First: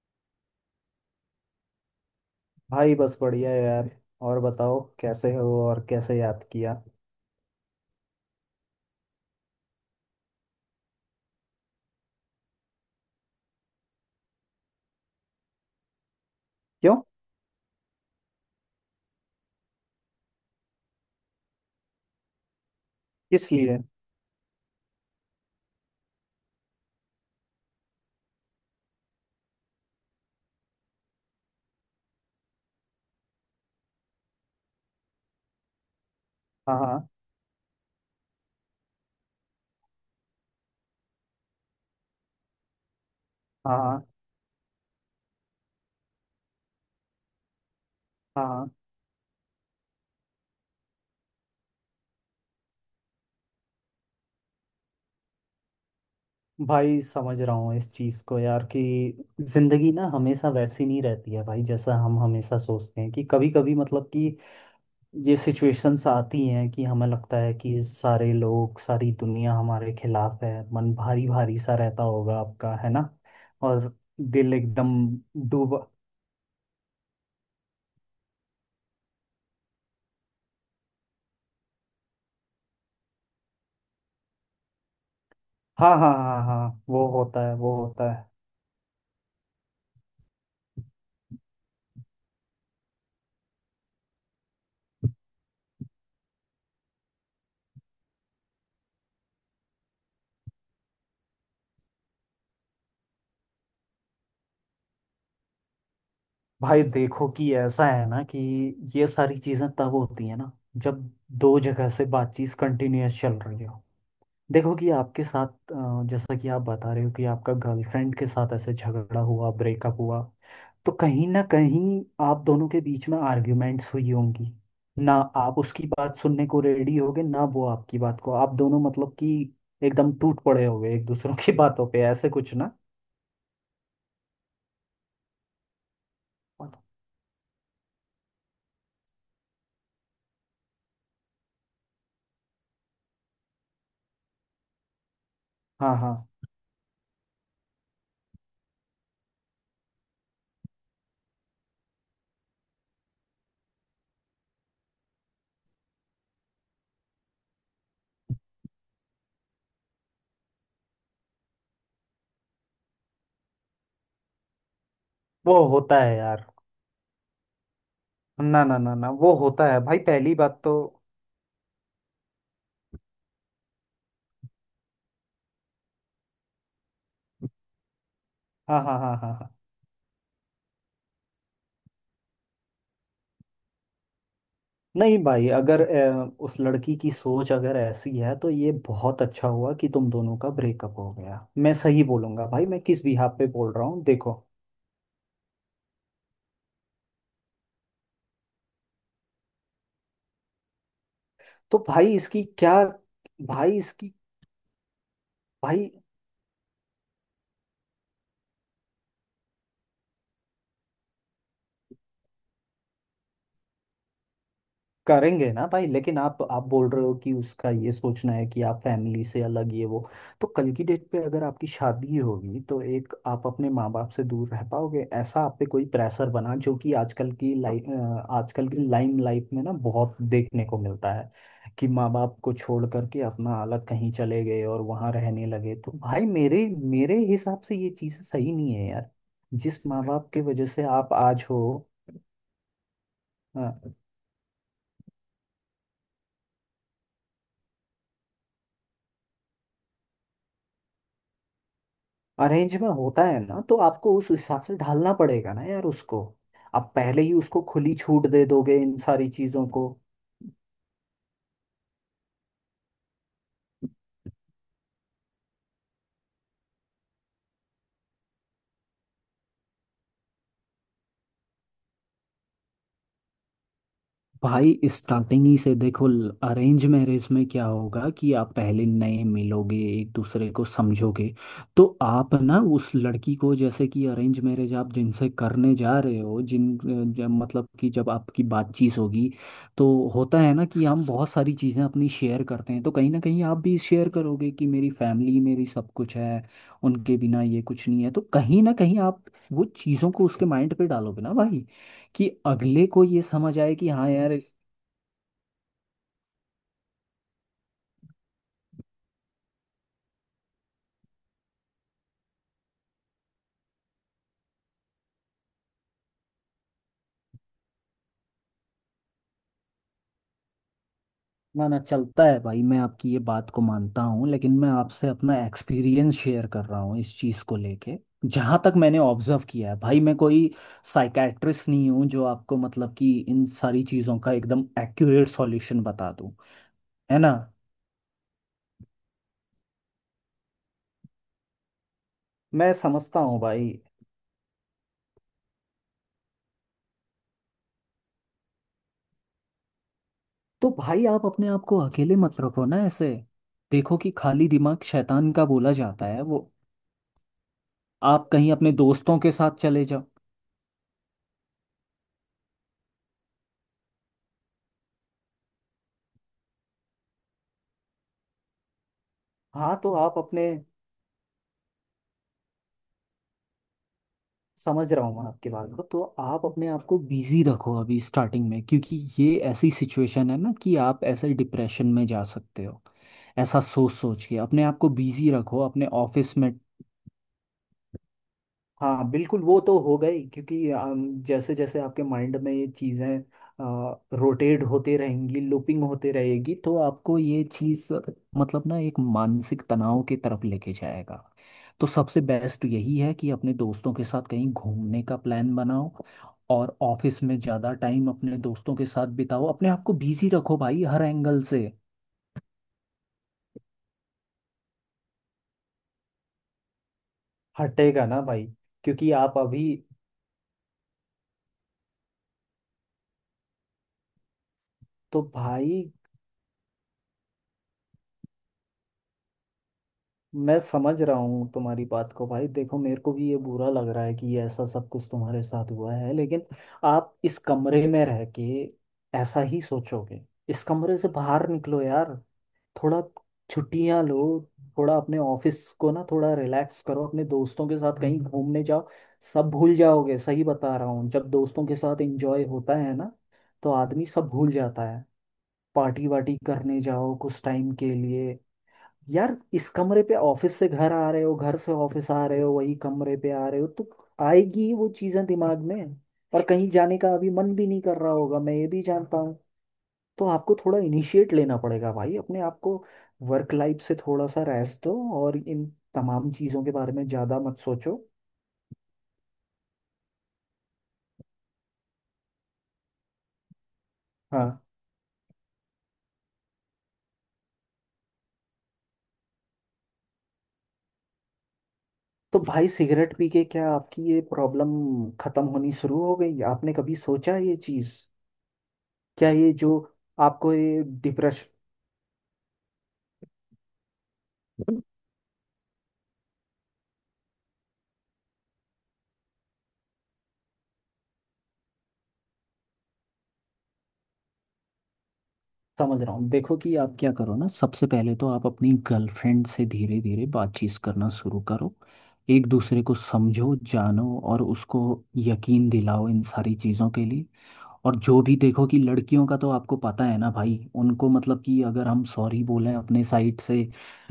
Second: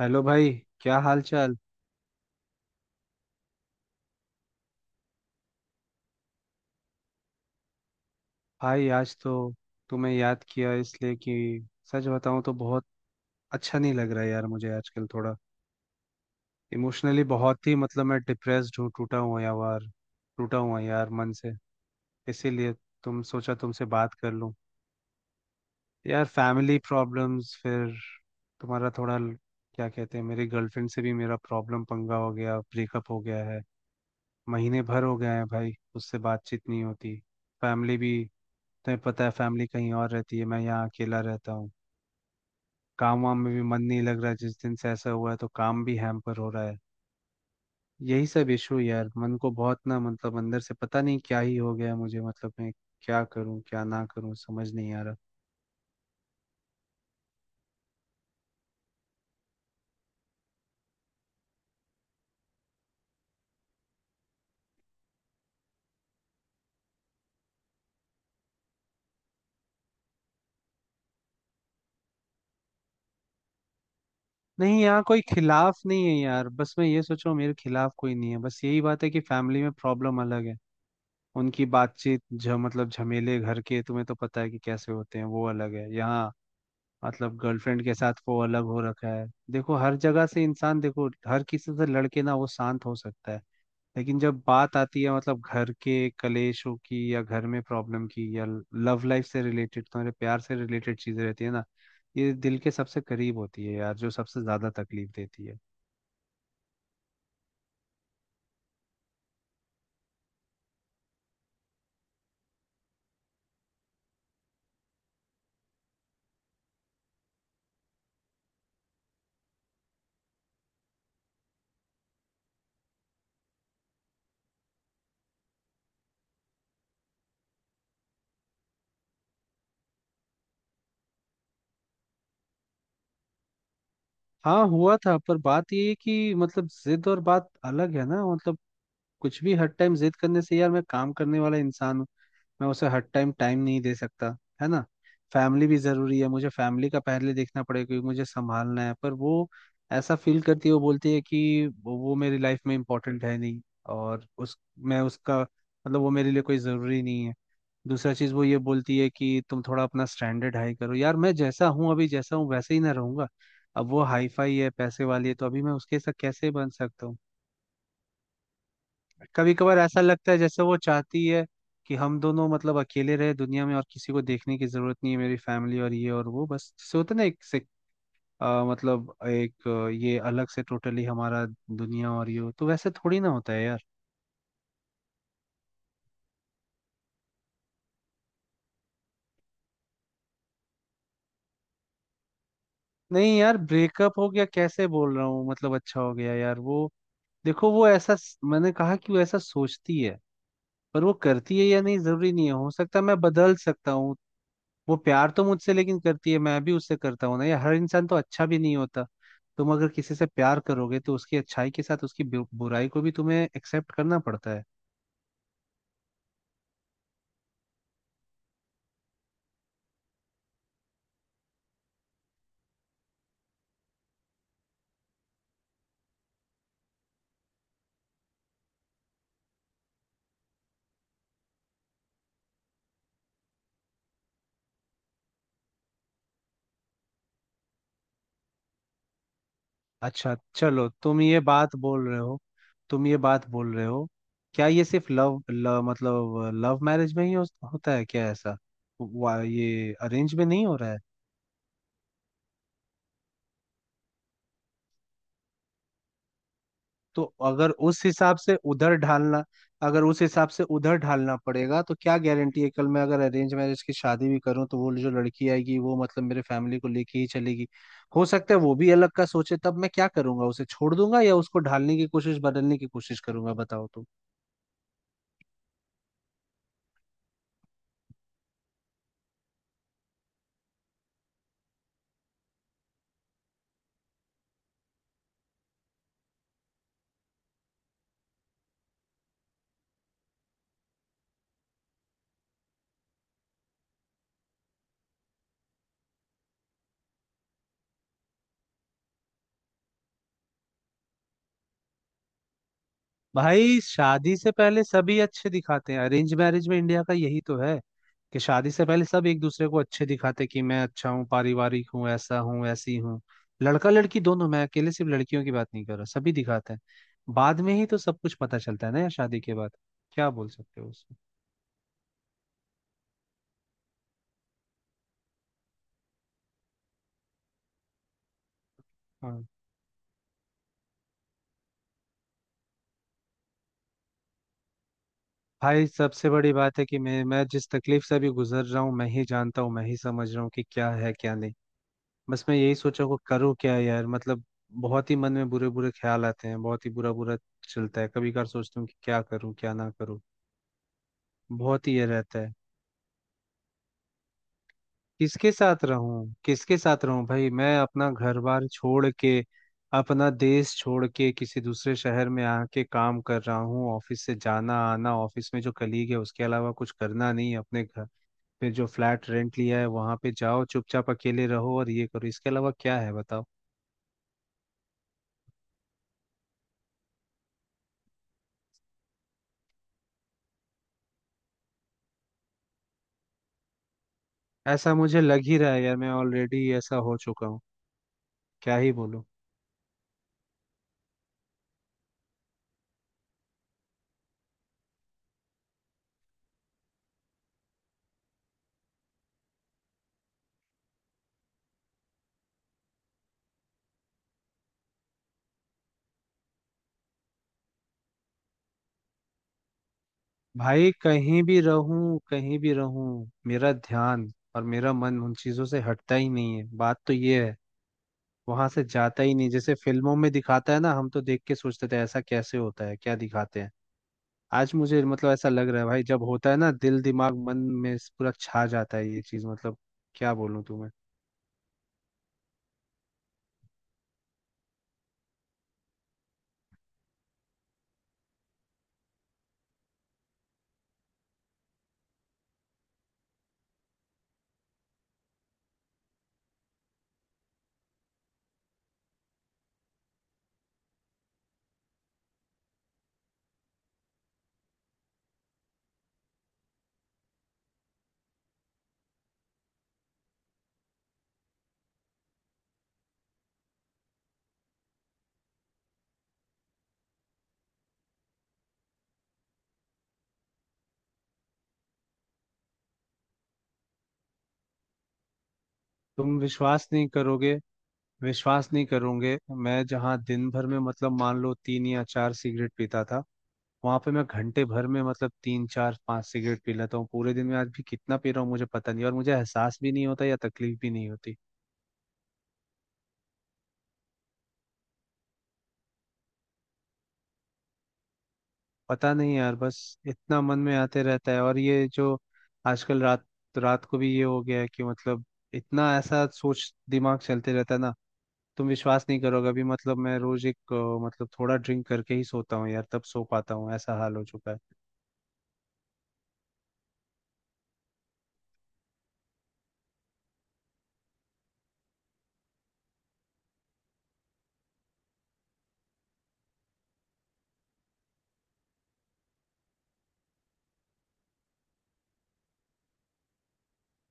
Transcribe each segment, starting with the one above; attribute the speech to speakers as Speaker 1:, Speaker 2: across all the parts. Speaker 1: Hello भाई। क्या हाल चाल।
Speaker 2: भाई बस बढ़िया है यार। और बताओ कैसे हो और कैसे याद किया।
Speaker 1: भाई आज तो तुम्हें याद किया इसलिए कि सच बताऊं तो बहुत अच्छा नहीं लग रहा है यार मुझे आजकल थोड़ा
Speaker 2: क्यों?
Speaker 1: इमोशनली बहुत ही मैं डिप्रेस्ड हूँ टूटा हुआ यार। टूटा हुआ यार मन से। इसीलिए तुम
Speaker 2: किस
Speaker 1: सोचा
Speaker 2: लिए?
Speaker 1: तुमसे बात कर लूं। यार फैमिली प्रॉब्लम्स, फिर तुम्हारा थोड़ा क्या कहते हैं, मेरी गर्लफ्रेंड से भी मेरा प्रॉब्लम पंगा हो गया, ब्रेकअप हो गया है। महीने भर हो गए हैं भाई, उससे बातचीत
Speaker 2: हाँ
Speaker 1: नहीं
Speaker 2: हाँ।
Speaker 1: होती। फैमिली भी, तुम्हें पता है फैमिली कहीं और रहती है, मैं यहाँ अकेला रहता हूँ। काम वाम में भी
Speaker 2: हाँ
Speaker 1: मन नहीं
Speaker 2: हाँ
Speaker 1: लग रहा है, जिस दिन से ऐसा हुआ है तो काम भी हैम्पर हो रहा है। यही सब
Speaker 2: हाँ।
Speaker 1: इशू यार, मन को बहुत ना अंदर से पता नहीं क्या ही हो गया है मुझे, मतलब मैं क्या करूँ क्या ना करूँ समझ नहीं आ रहा।
Speaker 2: भाई समझ रहा हूँ इस चीज़ को यार कि जिंदगी ना हमेशा वैसी नहीं रहती है भाई, जैसा हम हमेशा सोचते हैं कि कभी कभी मतलब कि ये सिचुएशंस आती हैं कि हमें लगता है कि सारे लोग, सारी दुनिया हमारे खिलाफ है। मन भारी भारी सा रहता होगा आपका, है ना? और दिल
Speaker 1: नहीं,
Speaker 2: एकदम
Speaker 1: यहाँ कोई खिलाफ
Speaker 2: डूबा।
Speaker 1: नहीं है यार, बस मैं ये सोच रहा हूँ मेरे खिलाफ कोई नहीं है, बस यही बात है कि फैमिली में प्रॉब्लम अलग है। उनकी बातचीत ज मतलब झमेले घर के तुम्हें तो पता है कि कैसे होते हैं, वो अलग है।
Speaker 2: हाँ हाँ
Speaker 1: यहाँ
Speaker 2: हाँ हाँ, वो
Speaker 1: मतलब
Speaker 2: होता है वो
Speaker 1: गर्लफ्रेंड के
Speaker 2: होता
Speaker 1: साथ
Speaker 2: है।
Speaker 1: वो अलग हो रखा है। देखो हर जगह से इंसान, देखो हर किसी से लड़के ना वो शांत हो सकता है, लेकिन जब बात आती है मतलब घर के कलेशों की या घर में प्रॉब्लम की या लव लाइफ से रिलेटेड, तुम्हारे प्यार से रिलेटेड चीजें रहती है ना, ये दिल के सबसे करीब होती है यार, जो सबसे ज्यादा तकलीफ देती है।
Speaker 2: भाई देखो कि ऐसा है ना कि ये सारी चीजें तब होती है ना, जब दो जगह से बातचीत कंटिन्यूअस चल रही हो। देखो कि आपके साथ जैसा कि आप बता रहे हो कि आपका गर्लफ्रेंड के साथ ऐसे झगड़ा हुआ, ब्रेकअप हुआ। तो कहीं ना कहीं आप दोनों के बीच में आर्ग्यूमेंट्स हुई होंगी। ना आप उसकी बात सुनने को रेडी होगे, ना वो आपकी बात को। आप दोनों मतलब कि एकदम टूट पड़े होगे एक दूसरों की बातों पे, ऐसे कुछ ना।
Speaker 1: हाँ हुआ था, पर बात ये है कि मतलब जिद और बात अलग है ना। मतलब कुछ भी हर टाइम जिद करने से, यार मैं काम करने वाला इंसान हूँ, मैं उसे हर टाइम टाइम नहीं दे सकता। है ना। फैमिली भी
Speaker 2: हाँ
Speaker 1: जरूरी है,
Speaker 2: हाँ,
Speaker 1: मुझे फैमिली का पहले देखना पड़ेगा क्योंकि मुझे संभालना है। पर वो ऐसा फील करती है, वो बोलती है कि वो मेरी लाइफ में इम्पोर्टेंट है नहीं, और उस मैं उसका मतलब वो मेरे लिए कोई ज़रूरी नहीं है। दूसरा चीज़ वो ये बोलती है कि तुम थोड़ा अपना स्टैंडर्ड हाई करो, यार मैं जैसा हूँ, अभी जैसा हूँ वैसे ही ना रहूंगा। अब वो हाई फाई है, पैसे वाली है, तो अभी
Speaker 2: वो
Speaker 1: मैं उसके
Speaker 2: होता
Speaker 1: साथ
Speaker 2: है यार।
Speaker 1: कैसे बन सकता हूँ।
Speaker 2: ना ना ना ना, वो
Speaker 1: कभी
Speaker 2: होता
Speaker 1: कभार
Speaker 2: है भाई,
Speaker 1: ऐसा लगता
Speaker 2: पहली
Speaker 1: है
Speaker 2: बात
Speaker 1: जैसे
Speaker 2: तो।
Speaker 1: वो चाहती है कि हम दोनों मतलब अकेले रहे दुनिया में, और किसी को देखने की जरूरत नहीं है, मेरी फैमिली और ये और वो, बस जैसे होता है ना एक से
Speaker 2: हाँ हाँ
Speaker 1: मतलब
Speaker 2: हाँ हाँ हाँ।
Speaker 1: एक ये अलग से टोटली हमारा दुनिया और ये हो, तो वैसे थोड़ी ना होता है यार।
Speaker 2: नहीं भाई, अगर उस लड़की की सोच अगर ऐसी है, तो ये बहुत अच्छा हुआ कि तुम दोनों का ब्रेकअप हो गया। मैं सही बोलूंगा भाई, मैं किस
Speaker 1: नहीं
Speaker 2: बिहाफ पे
Speaker 1: यार,
Speaker 2: बोल रहा हूँ
Speaker 1: ब्रेकअप हो
Speaker 2: देखो।
Speaker 1: गया कैसे बोल रहा हूँ मतलब अच्छा हो गया यार वो, देखो वो ऐसा मैंने कहा कि वो ऐसा सोचती है, पर वो करती है
Speaker 2: तो
Speaker 1: या नहीं
Speaker 2: भाई
Speaker 1: जरूरी
Speaker 2: इसकी
Speaker 1: नहीं है, हो
Speaker 2: क्या।
Speaker 1: सकता है मैं बदल
Speaker 2: भाई
Speaker 1: सकता
Speaker 2: इसकी।
Speaker 1: हूँ। वो प्यार तो मुझसे
Speaker 2: भाई
Speaker 1: लेकिन करती है, मैं भी उससे करता हूँ ना यार, हर इंसान तो अच्छा भी नहीं होता। तुम अगर किसी से प्यार करोगे तो उसकी अच्छाई के साथ उसकी बुराई को भी तुम्हें एक्सेप्ट करना पड़ता है।
Speaker 2: करेंगे ना भाई, लेकिन आप बोल रहे हो कि उसका ये सोचना है कि आप फैमिली से अलग, ये वो। तो कल की डेट पे अगर आपकी शादी होगी, तो एक आप अपने माँ बाप से दूर रह पाओगे, ऐसा आप पे कोई प्रेशर बना, जो कि आजकल की लाइन लाइफ में ना बहुत देखने को मिलता है कि माँ बाप को छोड़ करके अपना अलग कहीं चले गए और वहां रहने लगे। तो भाई मेरे मेरे हिसाब से ये चीजें सही नहीं है यार। जिस माँ बाप
Speaker 1: अच्छा
Speaker 2: की वजह से
Speaker 1: चलो,
Speaker 2: आप
Speaker 1: तुम ये
Speaker 2: आज हो।
Speaker 1: बात बोल रहे हो, तुम ये बात बोल रहे हो, क्या ये सिर्फ लव मैरिज में ही हो, होता है क्या ऐसा? ये अरेंज में नहीं हो रहा है?
Speaker 2: अरेंज में होता है ना, तो आपको उस हिसाब से ढालना पड़ेगा ना यार उसको। आप
Speaker 1: तो
Speaker 2: पहले ही उसको
Speaker 1: अगर
Speaker 2: खुली
Speaker 1: उस
Speaker 2: छूट
Speaker 1: हिसाब
Speaker 2: दे
Speaker 1: से
Speaker 2: दोगे
Speaker 1: उधर
Speaker 2: इन सारी
Speaker 1: ढालना
Speaker 2: चीजों को।
Speaker 1: अगर उस हिसाब से उधर ढालना पड़ेगा तो क्या गारंटी है कल मैं अगर अरेंज मैरिज की शादी भी करूं तो वो जो लड़की आएगी वो मतलब मेरे फैमिली को लेके ही चलेगी? हो सकता है वो भी अलग का सोचे, तब मैं क्या करूंगा? उसे छोड़ दूंगा या उसको ढालने की कोशिश, बदलने की कोशिश करूंगा? बताओ तो।
Speaker 2: भाई स्टार्टिंग ही से देखो, अरेंज मैरिज में क्या होगा कि आप पहले नए मिलोगे, एक दूसरे को समझोगे। तो आप ना उस लड़की को, जैसे कि अरेंज मैरिज आप जिनसे करने जा रहे हो जिन मतलब कि जब आपकी बातचीत होगी, तो होता है ना कि हम बहुत सारी चीज़ें अपनी शेयर करते हैं, तो कहीं ना कहीं आप भी शेयर करोगे कि मेरी फैमिली मेरी सब कुछ है, उनके बिना ये कुछ नहीं है। तो कहीं ना कहीं आप वो चीज़ों को उसके माइंड पे डालोगे ना भाई, कि अगले को ये समझ आए
Speaker 1: भाई
Speaker 2: कि हाँ यार।
Speaker 1: शादी से पहले सभी अच्छे दिखाते हैं, अरेंज मैरिज में इंडिया का यही तो है कि शादी से पहले सब एक दूसरे को अच्छे दिखाते कि मैं अच्छा हूँ, पारिवारिक हूँ, ऐसा हूँ, ऐसी हूँ। लड़का लड़की दोनों, मैं अकेले सिर्फ लड़कियों की बात नहीं कर रहा, सभी दिखाते हैं। बाद में ही तो सब कुछ पता चलता है ना यार, शादी के बाद। क्या बोल सकते हो उसमें।
Speaker 2: ना ना, चलता है भाई, मैं आपकी ये बात को मानता हूँ, लेकिन मैं आपसे अपना एक्सपीरियंस शेयर कर रहा हूँ इस चीज़ को लेके। जहाँ तक मैंने ऑब्जर्व
Speaker 1: हाँ।
Speaker 2: किया है भाई, मैं कोई साइकेट्रिस्ट नहीं हूँ जो आपको मतलब कि इन सारी चीज़ों का एकदम एक्यूरेट सॉल्यूशन
Speaker 1: भाई
Speaker 2: बता
Speaker 1: सबसे
Speaker 2: दूँ,
Speaker 1: बड़ी बात है कि
Speaker 2: है
Speaker 1: मैं
Speaker 2: ना।
Speaker 1: मैं जिस तकलीफ से अभी गुजर रहा हूँ मैं ही जानता हूँ, मैं ही समझ रहा हूँ कि क्या है क्या नहीं। बस मैं
Speaker 2: मैं
Speaker 1: यही सोचा को
Speaker 2: समझता हूँ
Speaker 1: करूँ
Speaker 2: भाई।
Speaker 1: क्या यार, मतलब बहुत ही मन में बुरे बुरे ख्याल आते हैं, बहुत ही बुरा बुरा चलता है। कभी कभार सोचता हूँ कि क्या करूँ क्या ना करूँ,
Speaker 2: तो भाई आप अपने आप को
Speaker 1: बहुत ही ये
Speaker 2: अकेले
Speaker 1: रहता
Speaker 2: मत
Speaker 1: है।
Speaker 2: रखो ना ऐसे। देखो कि खाली दिमाग शैतान का
Speaker 1: किसके
Speaker 2: बोला
Speaker 1: साथ
Speaker 2: जाता है,
Speaker 1: रहूँ,
Speaker 2: वो।
Speaker 1: किसके साथ रहूँ भाई, मैं अपना
Speaker 2: आप
Speaker 1: घर
Speaker 2: कहीं
Speaker 1: बार
Speaker 2: अपने
Speaker 1: छोड़
Speaker 2: दोस्तों
Speaker 1: के,
Speaker 2: के साथ चले जाओ।
Speaker 1: अपना देश छोड़ के, किसी दूसरे शहर में आके काम कर रहा हूँ। ऑफिस से जाना आना, ऑफिस में जो कलीग है उसके अलावा कुछ करना नहीं है, अपने घर पे जो फ्लैट रेंट
Speaker 2: हाँ,
Speaker 1: लिया है
Speaker 2: तो
Speaker 1: वहां
Speaker 2: आप
Speaker 1: पे
Speaker 2: अपने,
Speaker 1: जाओ चुपचाप अकेले रहो और ये करो, इसके अलावा क्या है बताओ।
Speaker 2: समझ रहा हूँ मैं आपकी बात को, तो आप अपने आप को बिजी रखो अभी स्टार्टिंग में, क्योंकि ये ऐसी सिचुएशन है ना कि आप ऐसे डिप्रेशन में जा सकते हो। ऐसा सोच सोच के अपने आप को
Speaker 1: ऐसा मुझे
Speaker 2: बिजी
Speaker 1: लग ही
Speaker 2: रखो
Speaker 1: रहा है
Speaker 2: अपने
Speaker 1: यार, मैं
Speaker 2: ऑफिस में।
Speaker 1: ऑलरेडी ऐसा हो चुका हूँ, क्या ही
Speaker 2: हाँ
Speaker 1: बोलूं।
Speaker 2: बिल्कुल, वो तो हो गई, क्योंकि जैसे जैसे आपके माइंड में ये चीज़ें रोटेट होते रहेंगी, लूपिंग होते रहेगी, तो आपको ये चीज़ मतलब ना एक मानसिक तनाव की तरफ लेके जाएगा। तो सबसे बेस्ट यही है कि अपने दोस्तों के साथ कहीं घूमने का प्लान बनाओ और ऑफिस में ज़्यादा टाइम अपने दोस्तों के साथ बिताओ, अपने आप को बिजी रखो भाई
Speaker 1: भाई
Speaker 2: हर
Speaker 1: कहीं
Speaker 2: एंगल
Speaker 1: भी
Speaker 2: से।
Speaker 1: रहूं, कहीं भी रहूं, मेरा ध्यान और मेरा मन उन चीजों से हटता ही नहीं है, बात तो ये है,
Speaker 2: हटेगा ना भाई,
Speaker 1: वहां से
Speaker 2: क्योंकि
Speaker 1: जाता ही
Speaker 2: आप
Speaker 1: नहीं।
Speaker 2: अभी।
Speaker 1: जैसे फिल्मों में दिखाता है ना, हम तो देख के सोचते थे ऐसा कैसे होता है, क्या दिखाते हैं। आज मुझे
Speaker 2: तो
Speaker 1: मतलब ऐसा लग रहा
Speaker 2: भाई
Speaker 1: है भाई, जब होता है ना दिल दिमाग मन में पूरा छा जाता है ये चीज, मतलब क्या
Speaker 2: मैं
Speaker 1: बोलूं तुम्हें।
Speaker 2: समझ रहा हूँ तुम्हारी बात को भाई, देखो मेरे को भी ये बुरा लग रहा है कि ये ऐसा सब कुछ तुम्हारे साथ हुआ है, लेकिन आप इस कमरे में रह के ऐसा ही सोचोगे। इस कमरे से बाहर निकलो यार, थोड़ा छुट्टियां लो। थोड़ा अपने ऑफिस को ना थोड़ा रिलैक्स करो, अपने दोस्तों के साथ कहीं घूमने जाओ। सब भूल जाओगे, सही बता रहा हूँ। जब दोस्तों के साथ एंजॉय होता है ना, तो आदमी सब भूल जाता है। पार्टी वार्टी करने जाओ कुछ टाइम के लिए यार। इस कमरे पे, ऑफिस से घर आ रहे हो, घर से ऑफिस आ रहे हो, वही कमरे पे आ रहे हो, तो आएगी ही वो चीजें दिमाग में। और कहीं जाने का अभी मन भी नहीं कर रहा होगा, मैं ये भी जानता हूँ। तो आपको थोड़ा इनिशिएट लेना पड़ेगा भाई अपने आप को, वर्क लाइफ से थोड़ा सा रेस्ट दो और इन तमाम
Speaker 1: तुम
Speaker 2: चीजों के
Speaker 1: विश्वास
Speaker 2: बारे में
Speaker 1: नहीं
Speaker 2: ज्यादा
Speaker 1: करोगे,
Speaker 2: मत सोचो।
Speaker 1: विश्वास नहीं करोगे, मैं जहाँ दिन भर में मतलब मान लो तीन या चार सिगरेट पीता था, वहां पे मैं
Speaker 2: हाँ।
Speaker 1: घंटे भर में मतलब तीन चार पांच सिगरेट पी लेता हूँ। पूरे दिन में आज भी कितना पी रहा हूँ मुझे पता नहीं, और मुझे एहसास भी नहीं होता या तकलीफ भी नहीं होती।
Speaker 2: तो भाई सिगरेट पी के क्या आपकी ये प्रॉब्लम खत्म होनी शुरू हो गई? आपने कभी सोचा ये चीज?
Speaker 1: पता
Speaker 2: क्या
Speaker 1: नहीं
Speaker 2: ये
Speaker 1: यार,
Speaker 2: जो
Speaker 1: बस इतना
Speaker 2: आपको
Speaker 1: मन में
Speaker 2: ये
Speaker 1: आते रहता है,
Speaker 2: डिप्रेशन।
Speaker 1: और ये जो आजकल रात रात को भी ये हो गया है कि मतलब इतना ऐसा सोच दिमाग चलते रहता है ना। तुम विश्वास नहीं करोगे, अभी मतलब मैं रोज एक मतलब थोड़ा ड्रिंक करके ही सोता हूँ यार, तब सो पाता हूँ, ऐसा हाल हो चुका है।
Speaker 2: समझ रहा हूँ, देखो कि आप क्या करो ना, सबसे पहले तो आप अपनी गर्लफ्रेंड से धीरे धीरे बातचीत करना शुरू करो। एक दूसरे को समझो, जानो और उसको यकीन दिलाओ इन सारी चीज़ों के लिए। और जो भी देखो कि लड़कियों का तो आपको पता है ना भाई, उनको मतलब कि अगर हम सॉरी बोलें अपने साइड से,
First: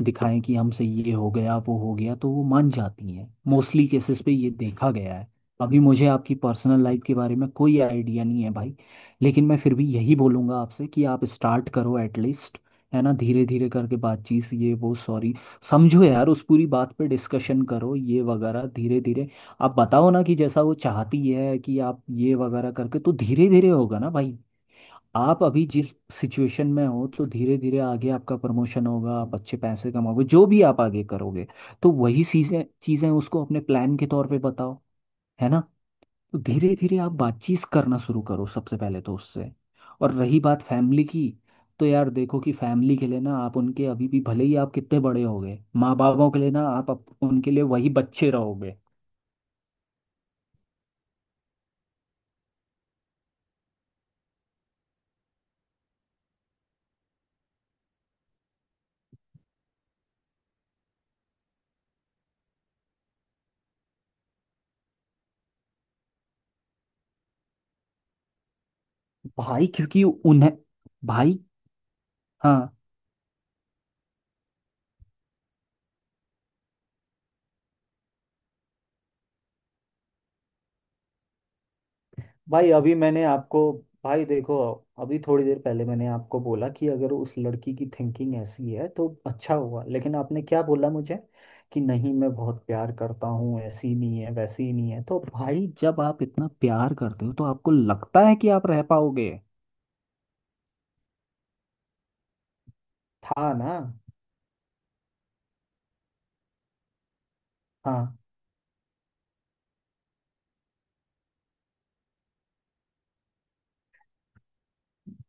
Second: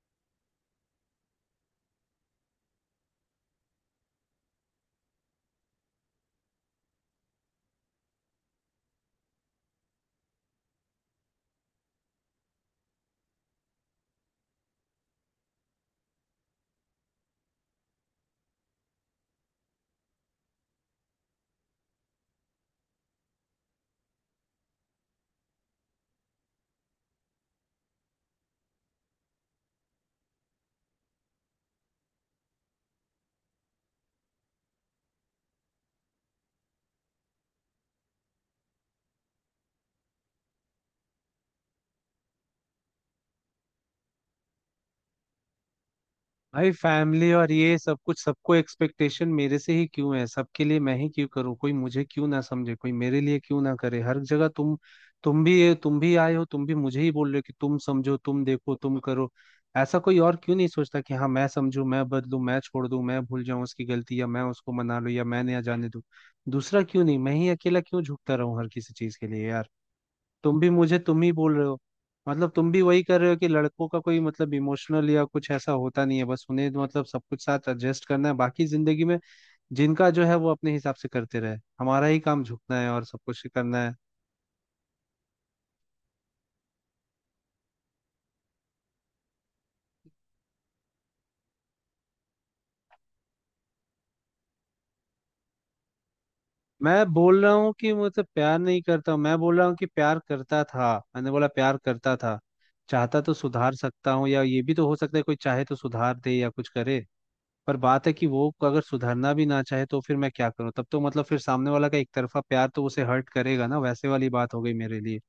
Speaker 2: दिखाएं कि हमसे ये हो गया वो हो गया, तो वो मान जाती हैं। मोस्टली केसेस पे ये देखा गया है। अभी मुझे आपकी पर्सनल लाइफ के बारे में कोई आइडिया नहीं है भाई, लेकिन मैं फिर भी यही बोलूँगा आपसे कि आप स्टार्ट करो एटलीस्ट, है ना, धीरे धीरे करके बातचीत ये वो सॉरी। समझो यार, उस पूरी बात पे डिस्कशन करो ये वगैरह धीरे धीरे। आप बताओ ना कि जैसा वो चाहती है कि आप ये वगैरह करके, तो धीरे धीरे होगा ना भाई। आप अभी जिस सिचुएशन में हो, तो धीरे धीरे आगे आपका प्रमोशन होगा, आप अच्छे पैसे कमाओगे, जो भी आप आगे करोगे, तो वही चीजें चीजें उसको अपने प्लान के तौर पे बताओ, है ना। तो धीरे धीरे आप बातचीत करना शुरू करो सबसे पहले तो उससे। और रही बात फैमिली की, तो यार देखो कि फैमिली के लिए ना आप उनके, अभी भी भले ही आप कितने बड़े हो गए, माँ बापों के लिए ना
Speaker 1: भाई
Speaker 2: आप
Speaker 1: फैमिली और
Speaker 2: उनके लिए
Speaker 1: ये
Speaker 2: वही
Speaker 1: सब कुछ,
Speaker 2: बच्चे
Speaker 1: सबको
Speaker 2: रहोगे।
Speaker 1: एक्सपेक्टेशन मेरे से ही क्यों है? सबके लिए मैं ही क्यों करूँ? कोई मुझे क्यों ना समझे, कोई मेरे लिए क्यों ना करे? हर जगह तुम, तुम भी आए हो, तुम भी मुझे ही बोल रहे हो कि तुम समझो, तुम देखो, तुम करो। ऐसा कोई और क्यों नहीं सोचता कि हाँ मैं समझू, मैं बदलू, मैं छोड़ दूं, मैं भूल जाऊं उसकी गलती, या मैं उसको मना लूं या मैं नया जाने दूं। दूसरा क्यों नहीं, मैं ही अकेला क्यों झुकता रहूं हर किसी चीज के लिए
Speaker 2: भाई
Speaker 1: यार।
Speaker 2: क्योंकि उन्हें।
Speaker 1: तुम भी मुझे तुम ही
Speaker 2: भाई।
Speaker 1: बोल रहे हो, मतलब
Speaker 2: हाँ।
Speaker 1: तुम भी वही कर रहे हो कि लड़कों का कोई मतलब इमोशनल या कुछ ऐसा होता नहीं है, बस उन्हें तो मतलब सब कुछ साथ एडजस्ट करना है बाकी जिंदगी में। जिनका जो है वो अपने हिसाब से करते रहे, हमारा ही काम
Speaker 2: भाई
Speaker 1: झुकना है
Speaker 2: अभी
Speaker 1: और सब
Speaker 2: मैंने
Speaker 1: कुछ
Speaker 2: आपको।
Speaker 1: करना है।
Speaker 2: भाई देखो, अभी थोड़ी देर पहले मैंने आपको बोला कि अगर उस लड़की की थिंकिंग ऐसी है तो अच्छा हुआ, लेकिन आपने क्या बोला मुझे? कि नहीं, मैं बहुत प्यार करता हूँ, ऐसी नहीं है, वैसी ही नहीं है, तो भाई जब आप इतना प्यार
Speaker 1: मैं
Speaker 2: करते हो,
Speaker 1: बोल
Speaker 2: तो
Speaker 1: रहा
Speaker 2: आपको
Speaker 1: हूँ कि
Speaker 2: लगता
Speaker 1: मतलब
Speaker 2: है कि
Speaker 1: प्यार
Speaker 2: आप
Speaker 1: नहीं
Speaker 2: रह
Speaker 1: करता हूं।
Speaker 2: पाओगे?
Speaker 1: मैं बोल रहा हूँ कि प्यार करता था, मैंने बोला प्यार करता था। चाहता तो
Speaker 2: था ना।
Speaker 1: सुधार सकता हूँ, या ये भी तो हो सकता है कोई चाहे तो सुधार दे या कुछ करे। पर बात है
Speaker 2: हाँ।
Speaker 1: कि वो अगर सुधरना भी ना चाहे तो फिर मैं क्या करूं? तब तो मतलब फिर सामने वाला का एक तरफा प्यार तो उसे हर्ट करेगा ना, वैसे वाली बात हो गई मेरे लिए।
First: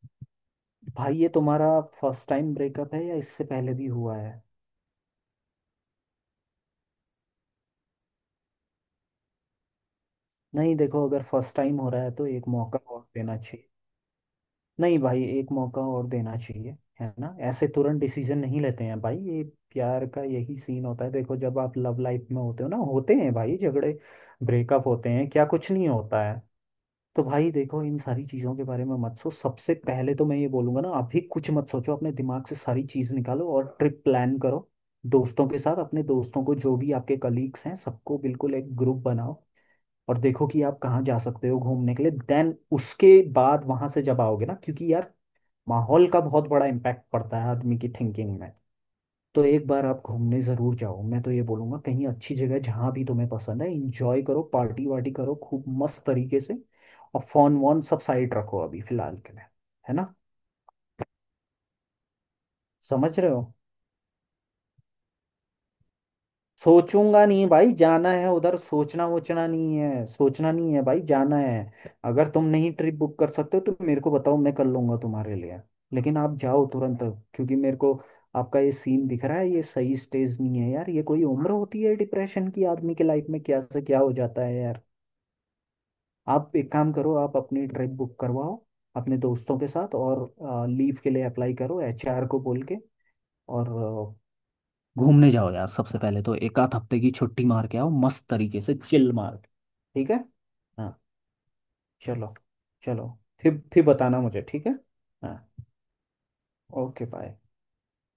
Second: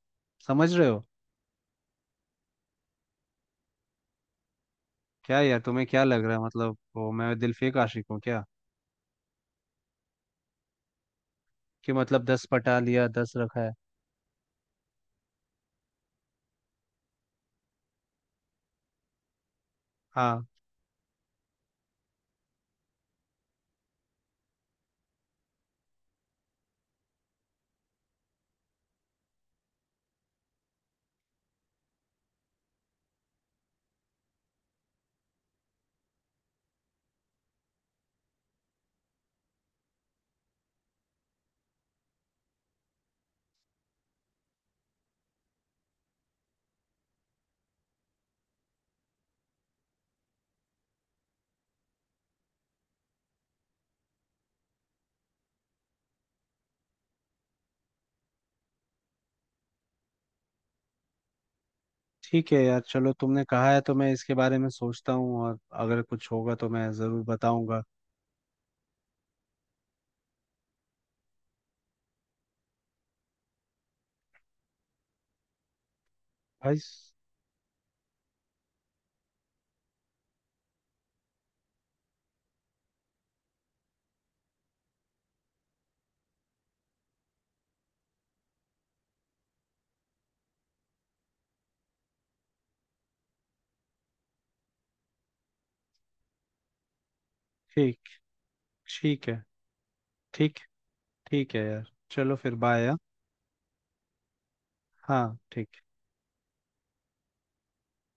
Speaker 1: समझ रहे हो।
Speaker 2: भाई ये तुम्हारा फर्स्ट टाइम ब्रेकअप है या इससे पहले भी हुआ है?
Speaker 1: क्या यार, तुम्हें क्या लग रहा है मतलब वो मैं दिलफेक आशिक हूँ क्या,
Speaker 2: नहीं देखो, अगर फर्स्ट टाइम हो
Speaker 1: कि
Speaker 2: रहा है
Speaker 1: मतलब
Speaker 2: तो
Speaker 1: दस
Speaker 2: एक
Speaker 1: पटा
Speaker 2: मौका
Speaker 1: लिया,
Speaker 2: और
Speaker 1: दस
Speaker 2: देना
Speaker 1: रखा
Speaker 2: चाहिए।
Speaker 1: है।
Speaker 2: नहीं भाई, एक मौका और देना चाहिए। है ना, ऐसे तुरंत डिसीजन नहीं लेते हैं भाई ये। प्यार का
Speaker 1: हाँ
Speaker 2: यही सीन होता है, देखो जब आप लव लाइफ में होते हो ना, होते हैं भाई झगड़े, ब्रेकअप होते हैं, क्या कुछ नहीं होता है। तो भाई देखो, इन सारी चीज़ों के बारे में मत सोच, सबसे पहले तो मैं ये बोलूंगा ना, अभी कुछ मत सोचो, अपने दिमाग से सारी चीज़ निकालो और ट्रिप प्लान करो दोस्तों के साथ। अपने दोस्तों को, जो भी आपके कलीग्स हैं सबको, बिल्कुल एक ग्रुप बनाओ और देखो कि आप कहाँ जा सकते हो घूमने के लिए। देन उसके बाद वहां से जब आओगे ना, क्योंकि यार माहौल का बहुत बड़ा इम्पैक्ट पड़ता है आदमी की थिंकिंग में। तो एक बार आप घूमने ज़रूर जाओ, मैं तो ये बोलूँगा कहीं अच्छी जगह जहाँ भी तुम्हें पसंद है। इंजॉय करो, पार्टी वार्टी करो खूब मस्त तरीके से। और फोन वोन सब साइड रखो अभी फिलहाल के लिए, है ना।
Speaker 1: ठीक है यार, चलो
Speaker 2: समझ रहे हो।
Speaker 1: तुमने कहा है तो मैं इसके बारे में सोचता हूँ, और अगर कुछ होगा तो मैं जरूर
Speaker 2: सोचूंगा नहीं भाई,
Speaker 1: बताऊंगा।
Speaker 2: जाना है उधर, सोचना वोचना नहीं है, सोचना नहीं है भाई, जाना है। अगर तुम नहीं ट्रिप बुक कर सकते हो तो मेरे को बताओ, मैं कर लूंगा तुम्हारे लिए, लेकिन आप जाओ
Speaker 1: भाई
Speaker 2: तुरंत। क्योंकि मेरे को आपका ये सीन दिख रहा है, ये सही स्टेज नहीं है यार। ये कोई उम्र होती है डिप्रेशन की? आदमी के लाइफ में क्या से क्या हो जाता है यार। आप एक काम करो, आप अपनी ट्रिप बुक करवाओ अपने दोस्तों के साथ और लीव के लिए अप्लाई करो एचआर को बोल के, और घूमने जाओ यार। सबसे पहले तो एक आध हफ्ते की छुट्टी मार के आओ,
Speaker 1: ठीक।
Speaker 2: मस्त तरीके से चिल
Speaker 1: ठीक है।
Speaker 2: मार के। ठीक है।
Speaker 1: ठीक।
Speaker 2: हाँ।
Speaker 1: ठीक है यार,
Speaker 2: चलो।
Speaker 1: चलो फिर बाय।
Speaker 2: चलो फिर बताना मुझे, ठीक है।
Speaker 1: हाँ
Speaker 2: हाँ।
Speaker 1: ठीक।
Speaker 2: Okay bye.